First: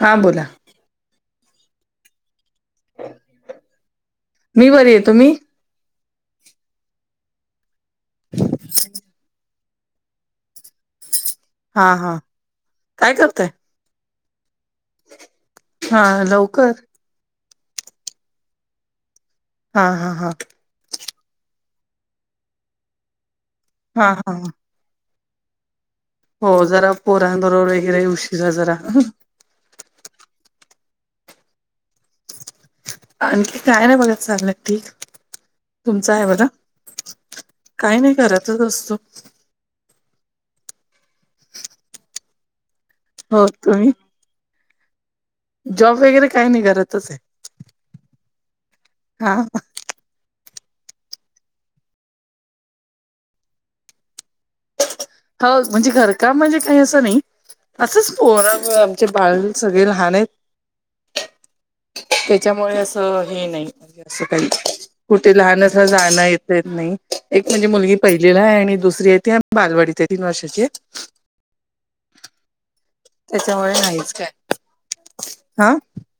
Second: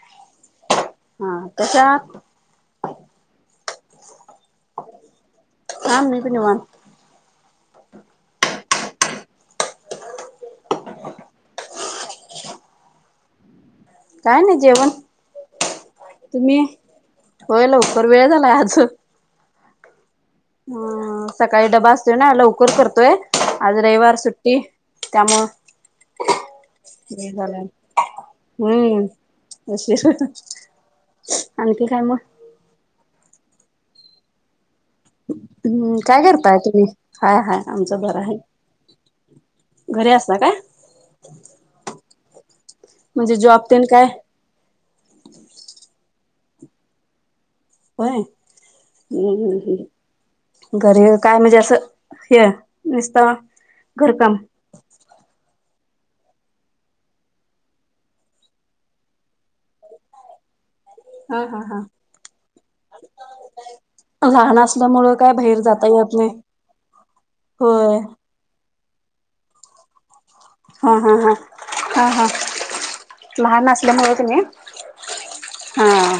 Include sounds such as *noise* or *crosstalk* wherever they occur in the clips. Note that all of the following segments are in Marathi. हा बोला हा कशा आहात? मी बरी आहे तुम्ही? हा मी बी निवांत. *inaudible* हा हा काय करताय? काय नाही जेवण. हा तुम्ही? लवकर होय लवकर वेळ झालायं आज. हा हा हा. हम्म सकाळी डबा असतोय ना लवकर करतोय आज हा रविवार हा सुट्टी. त्यामुळं. हो जरा वेळ झालाय पोरांंबरोबर वगैरे उशीरा जरा. हम्म *unintelligible* आणखी काय मगं? आणखी काय नाही बघा चांलय ठीक. हम्म तुमचं काय आहे बरं करताय तुम्ही? हाय हाय काय आमचं नाही बरंय. घरातच असतो घरी असता काय? म्हणजे हो जॉब ते न तुम्ही काय? जॉब वगैरे काही नाही घरातच आहे. होय हम्म हा हम्म हम्म. घरी काय म्हणजे असंहे निस्त घरकाम. हो म्हणजे घर काम म्हणजे काही असं नाही. असंच पोरामुळं आमचे बाळ सगळे लहान आहेत. हा हा हा. त्याच्यामुळे असं हे नाही. काही लहान असल्यामुळं काय कुठे बाहेर लहान अस जाता जाण नाही. येत नाही एक म्हणजे मुलगी होय पहिली ला आहे आणि दुसरी आहे त बालवाडीत आहे तीन वर्ष हा हा हा हा हा. लहान त्याच्यामुळे नाहीच असल्यामुळे की काय नाही हा हां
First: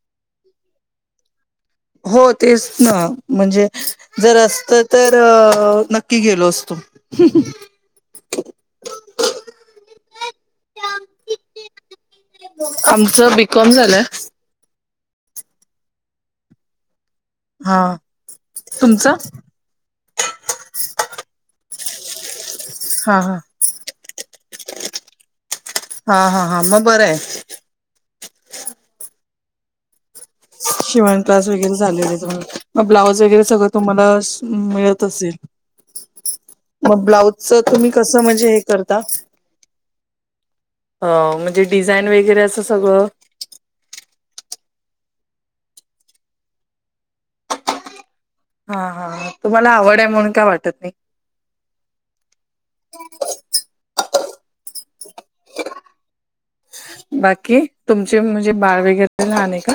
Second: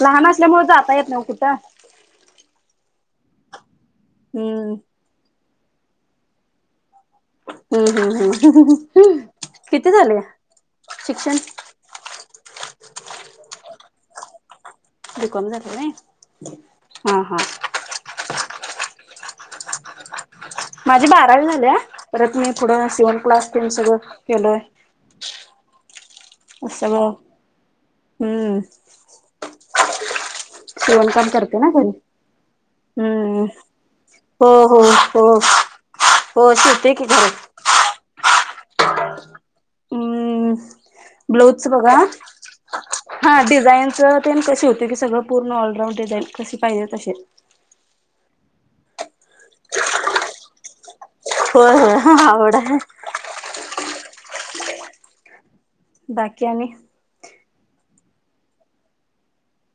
लहान असल्यामुळे जाता येत नव कुठं? हो तेच ना म्हणजे जर हम्म असतं तर अ नक्की गेलो असतो. हम्म हम्म हम्म किती झाले शिक्षण? आमचं बी कॉम झालंय. बि कॉम झालेल आहे हा हा. हां तुमचं? माझी बारावी झालीय परत मी पुढ शिवण हा हा क्लास तण सगळं केलोय हा हा हा मग बरं सगळं आहे हम्म. शिवण शिवणकाम क्लास करते ना वगैरे घरी झालेल मग ब्लाऊज हम्म वगैरे सगळं तुम्हाला शि हो हो मिळत हो असेल? हो शिवते की मग घरात ब्लाऊजच तुम्ही कसं म्हणजे हे करता? हम्म अ म्हणजे ब्लाऊजच बघा डिझाईन वगैरे असं सगळं हा डिझाईनचं ते कसे होते की सगळं पूर्ण ऑलराऊंड डिझाईन कशी पाहिजे तसे. हा हा तुम्हाला आवड आहे म्हणून काय वाटत नाही. होय होय आवड आहे. बाकी आणि? बाकी तुमचे म्हणजे बाळ वगैरे लहाण आहे का?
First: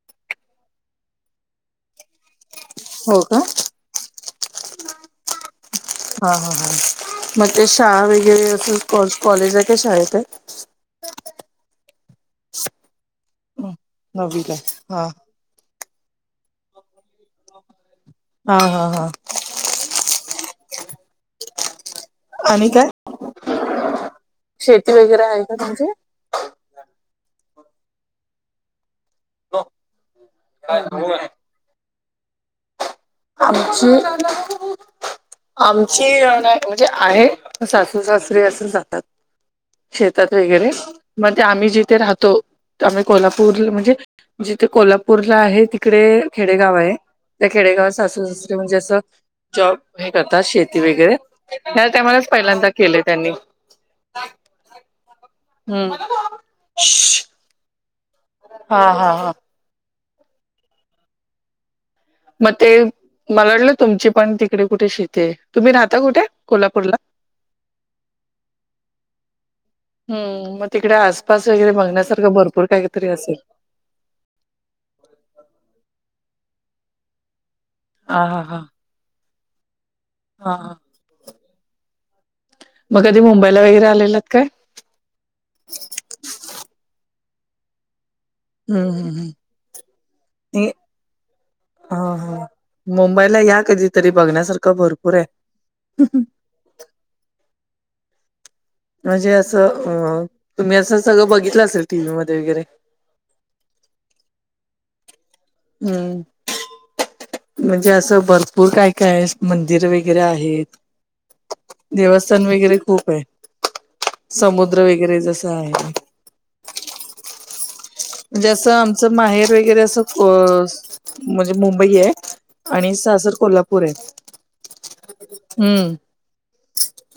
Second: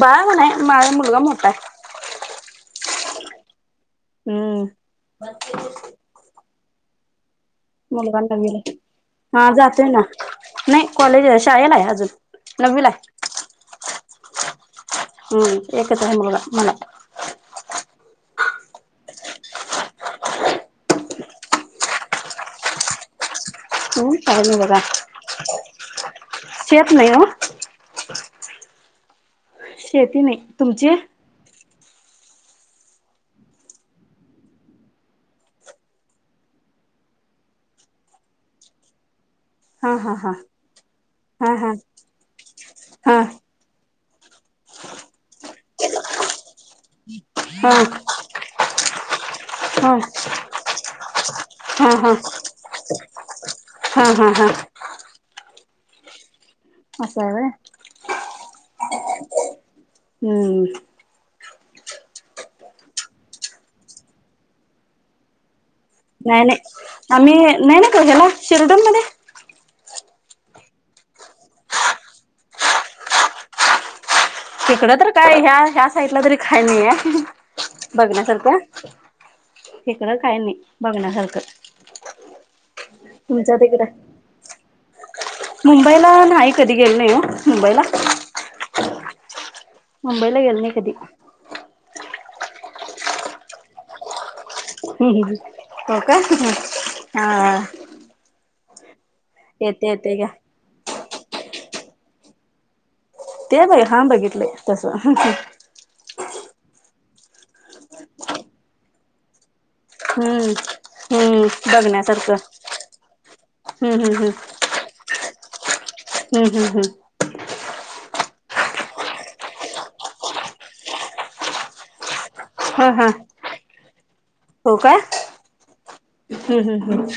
बाळ ह नाही माझा मुलगा मोठा आहे. हो का? हम्म. हा हा हा मग ते शाळा मुलगा वगैरे नववीला आहे. अस कॉ हा कॉलेज आहे काय जातोय ना शाळेत आहेत? नाही कॉलेज आहे शाळेला आहे अजून नववीला आहे. नववीला आहे हां. हम्म एकच आहे मुलागा मला. हा हा हा आणि काय हंम काय नाय बघा शेती वगैरे आहे का तुमची शेत नाही ओ शेती नाही तुमचीय आमची आमची नाय म्हणजे आहे म सासू सासरी असून जातात. हा हा हा शेतात वगैरे म ते हा आम्ही हा जिथे राहतो आम्ही हा कोल्हापूर म्हणजे जिथ कोल्हापूरला आहे तिकडे खेडेगाव हाय त्या हा खेडेगावास सासू सासरे म्हणजे असं जॉब हा हा हे करतात शेती वगैरे ह्या हा टाईमलाच पहिल्यांदा केले त्यांनी हा हा हा हं असंय व्हय. हा हा हा हूं हं मग ते मला वाटलं तुमची पण तिकडे कुठे शेत हाये. तुम्ही राहता कु नाय नाय आम्ही नाय ना का झाला शिरडनमध्ये हम्म मग तिकडे आसपास वगैरे बघण्यासारखं भरपूर काहीतरी असेल. तिकडं तर काय ह्या ह्या साइडला तरी काय नाहीय हा हा बघण्यासारखं हा इकडं काही हा नाही हा बघण्यासारखं मग कधी तुमच्या मुंबईला वगैरे तिकडं आलेलात काय मुंबईला नाही कधी गेल नाही हो मुंबईला हम्म हम् हम् मुंबईला गेल नाही कधी ह हा मुंबईला या कधीतरी बघण्यासारखं भरपूर आहे ह् हो का हा म्हणजे असं येते येते अ घ्या तुम्ही असं सगळं बघितलं असेल टीव्ही मध्ये वगैरे ते बघ हां बघितले तसं हम्म म्हणजे असं भरपूर काय काय म्हण मंदिर वगैरे हम्म आहेत हम्म देवस्थान वगैरे खूप आहे. हम् हम् हम समुद्र वगैरे जसं आहे. हम् हम् हम्. म्हणजे असं आमचं माहेर वगैरे असं म्हणजे मुंबई आहे. हा आणि हा सासर कोल्हापूर आहेत हम्म हम् हम् हम्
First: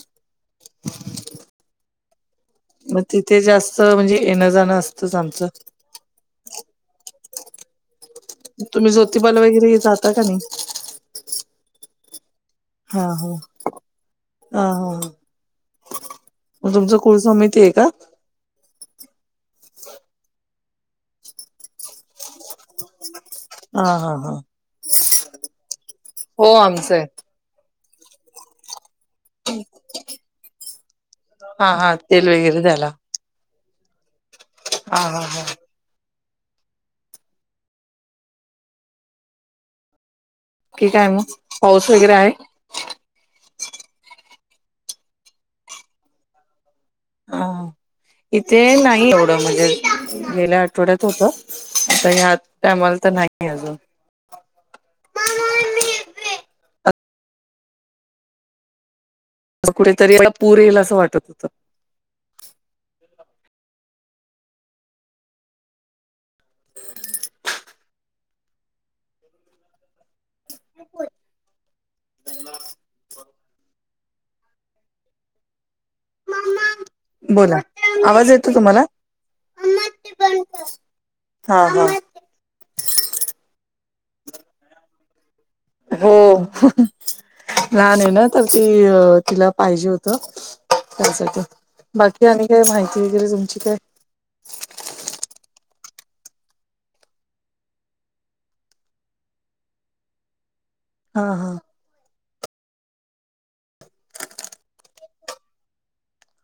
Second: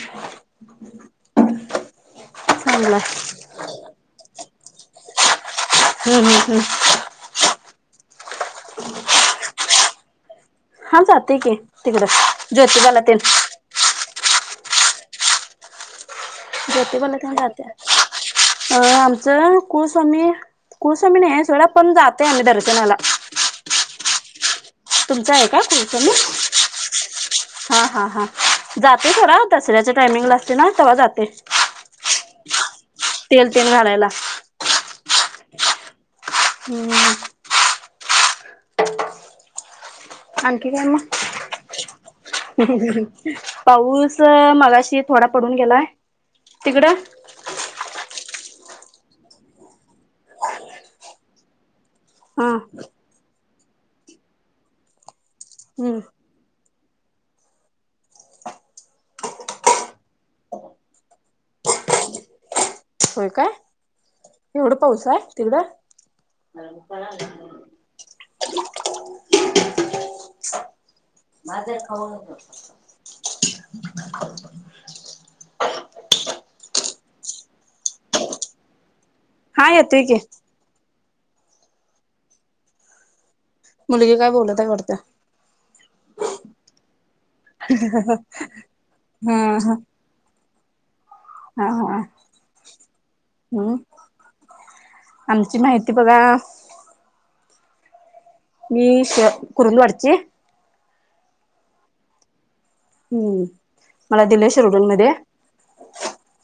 चांगला मग तिथे जास्त म्हणजे येणं जाणं असतच आमचं हम् हम् हम तुम्ही जोतिबाल वगैरे हे जाता का नाही हा जाते की तिकड हा हा हा हा. मग तुमच कुळ ज्योतिबाला तेन समिती जाते. आहे का अ आमचं कुळस्वामी कुळस्वामी नाही सगडं पण जाते आम्ही दर होला. हा हा हां तुमच आहे का तुमचं मी आमचं आहे. हा हा हा जाते खरा दसऱ्याच टायमिंग ला असते ना तेव्हा जाते. हा हा तेल वगैरे तेल तेल घालायला ह हा हा. हमम. आणखी काय ठीक आहे मग? पाऊस वगैरे आहे? पाऊस मगाशी थोडा पडून गेलाय तिकडं हा इथे नाही एवढं म्हणजे गेल्या आठवड्यात होत. आता ह्या हा टाईमाला तर नाहीये अजून हमम. असा कुठेतरी याला पूर येईल असं वाटत होतं. होय काय? एवढं पाऊस आहे तिकड. *unintelligible* माझा खाऊ बोला आवाज येतो तुम्हाला? हा येतोय की. हा हा. मुलगी काय बोलत हाय वाटत. हो लहान आहे ना तर ती अ हा तिला हा पाहिजे होत त्यासाठी हा हा बाकी आणि काय माहिती वगैरे तुमची काय? हम्म आमची माहिती बघा मी श कुरल वाडची हा हा. हमम मला दिले शिरडोनमध्ये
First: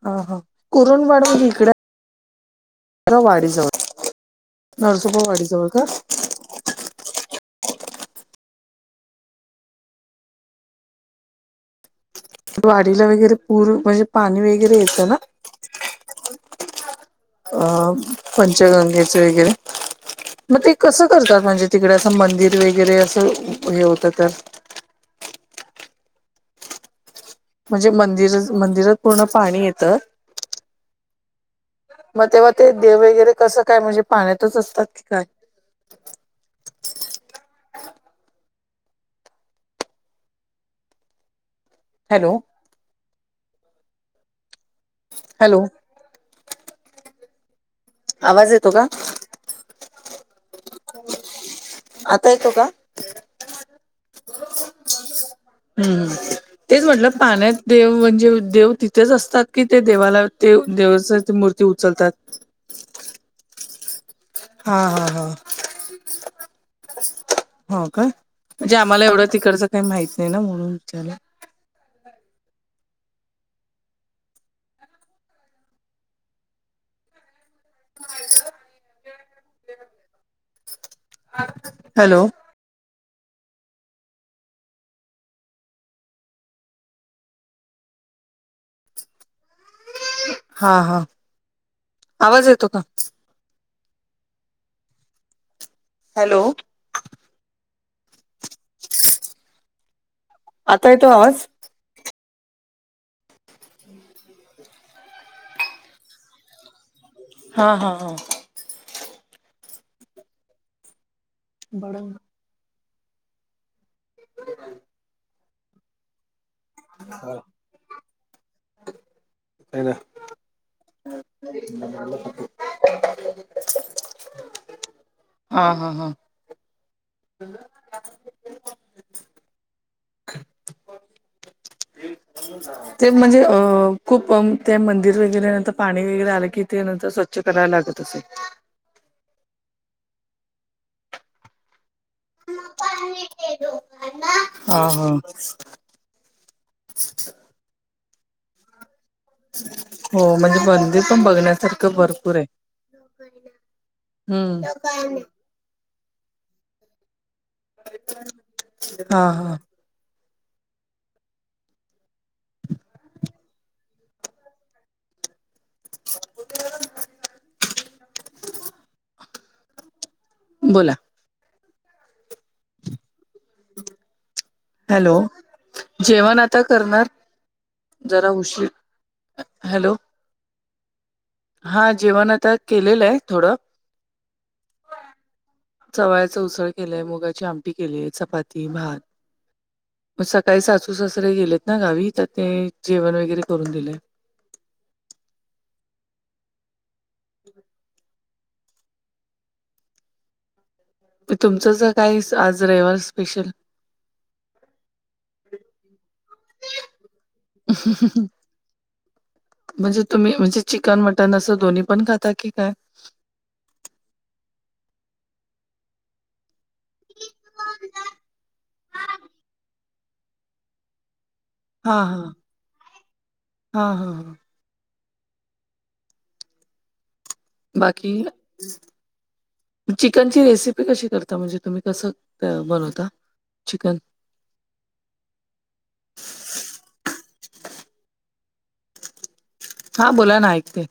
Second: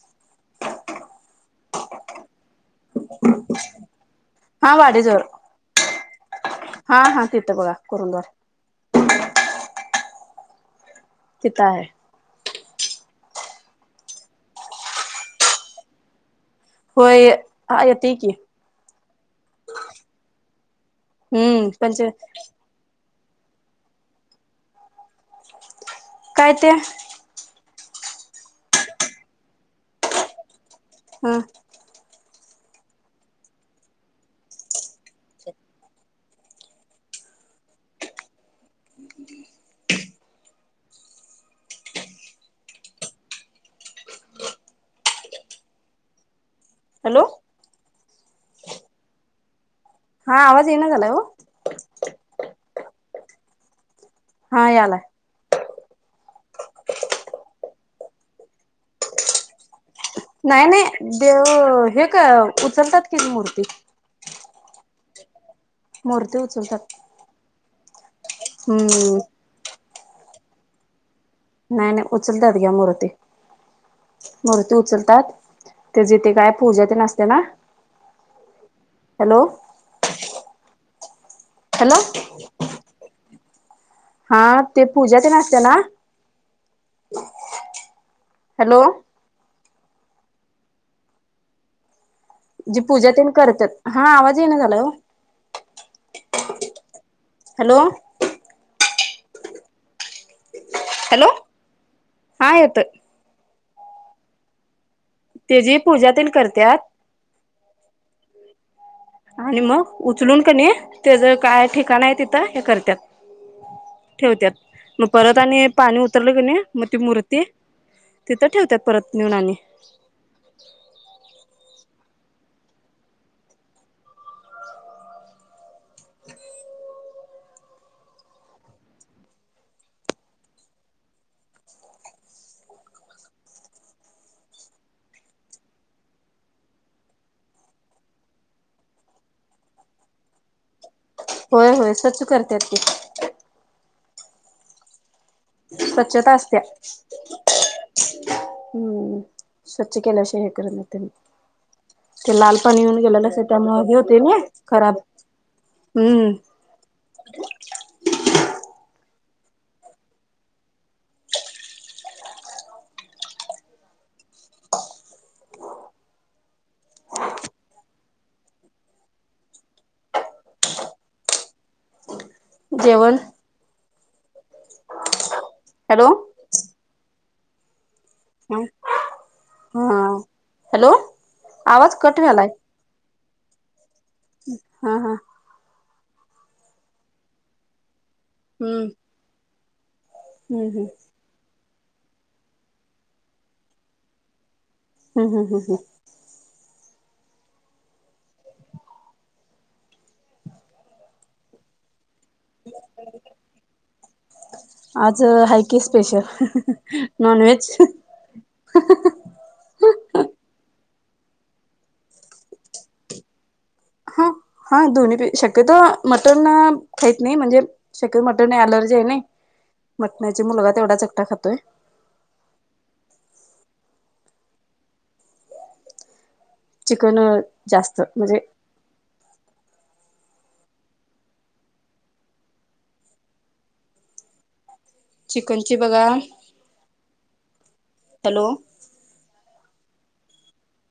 हा हा करूनजाड म्हणजे इकड रा वाडीजवळ हा वाडेजवळ नरसोबा वाडीजवळ का? हा हा तिथं बघा करूनद्वार. तिथ हाय. वाडीला वगैरे पूर म्हणजे पाणी वगैरे येतं ना. होय अ हा पण येते की पंच नदीच्या वगैरे मग ते कस करतात म्हणजे हम्म तिकडे पंच असं मंदिर वगैरे वगैरे असं हे होतं तर काय ते म्हणजे मंदिर मंदिरात पूर्ण पाणी येतं. होय. मग तेव्हा ते देव वगैरे कसं काय म्हणजे पाण्यातच असतात की काय? हॅलो. हॅलो. हॅलो आवाज येतो का? हा आवाज ये ना झालाय ओ आता येतो का? हा यालाय. हम्म तेच म्हटलं पाण्यात देव म्हणजे देव तिथेच असतात कि ते देवाला ते नाही नाही देवाच मूर्ती देव हे का उचलतात उचलतात कि मूर्ती. हा हा हा. मूर्ती उचलतात. हो काय म्हणजे आम्हाला हम्म एवढं तिकडचं काही माहीत नाही ना म्हणून विचारल. नाही नाही उचलतात की मुर्ती. मूर्ती उचलतात ते जिथे काय पूजा ते नसते ना ह *unintelligible* हॅलो. हॅलो. हा ते पूजा ते नसते ना हॅलो. हा हा. आवाज येतो का? जी पूजा त्यांन करतात हा आवाज ये ना झाला हो. हॅलो. हॅलो *inaudible* आता येतो हॅलो आवाज. हा येतोय. *inaudible* ते जी पूजा त्यांन करतात. हा हा हा. आणि मग उचलून कणी त्याच काय ठिकाण आहे तिथं हे करतात ठेवत्यात मग परत आणि पाणी उतरलं की नाही मग ती मूर्ती तिथं ठेवतात परत नेऊन आणि. *inaudible* हा हा हां. ते ते म्हणजे अ खूप ते मंदिर वगैरे नंतर पाणी वगैरे आलं कि ते नंतर स्वच्छ च कराय लागत असेल. होय होय स्वच्छ करत्यात की. हा हा. स्वच्छता असते हम्म. स्वच्छ केल्याश हो हे म्हणजे करूनेत मंदिर पण बघण्यासारखं भरपूर ते आहे. लाल पाणी येऊन गेले त्यामुळे होते ना खराब हम्म हम्म. हा हा. बोला जेवण हॅलो हॅलो जेवण आता करणार. जरा हम उशीर हा हॅलो हॅलो. हा आवाज कट जेवण व्हालाय आता केलेलं आहे थोडं. हा हा चवळ्याच उसळ केलंय मुगाची आमटी केलीय चपाती हम्म भात. मग सकाळी हम्म हम्म सासू सासरे गेलेत ना गावी तर ते जेवण वगैरे करून गेले. हम हम हम ह तुमचं असं काही आज रविवार स्पेशल? आज हाय की स्पेशल नॉन व्हेज. म्हणजे तुम्ही म्हणजे चिकन मटण असं दोन्ही पण खाता की काय. हा हा दोन्ही भी शक्यतो मटन खात नाही म्हणजे शक्यतो मटण अलर्जी आहे ना मटणाचा मुलगा तेवढाच एकटा खातोय. हा हा हा हा हा चिकन जास्त बाकी म्हणजे चिकनची रेसिपी कशी करता म्हणजे तुम्ही कसं बनवता चिकन? चिकन ची बघा. हॅलो. हा बोला ना ऐकतेय.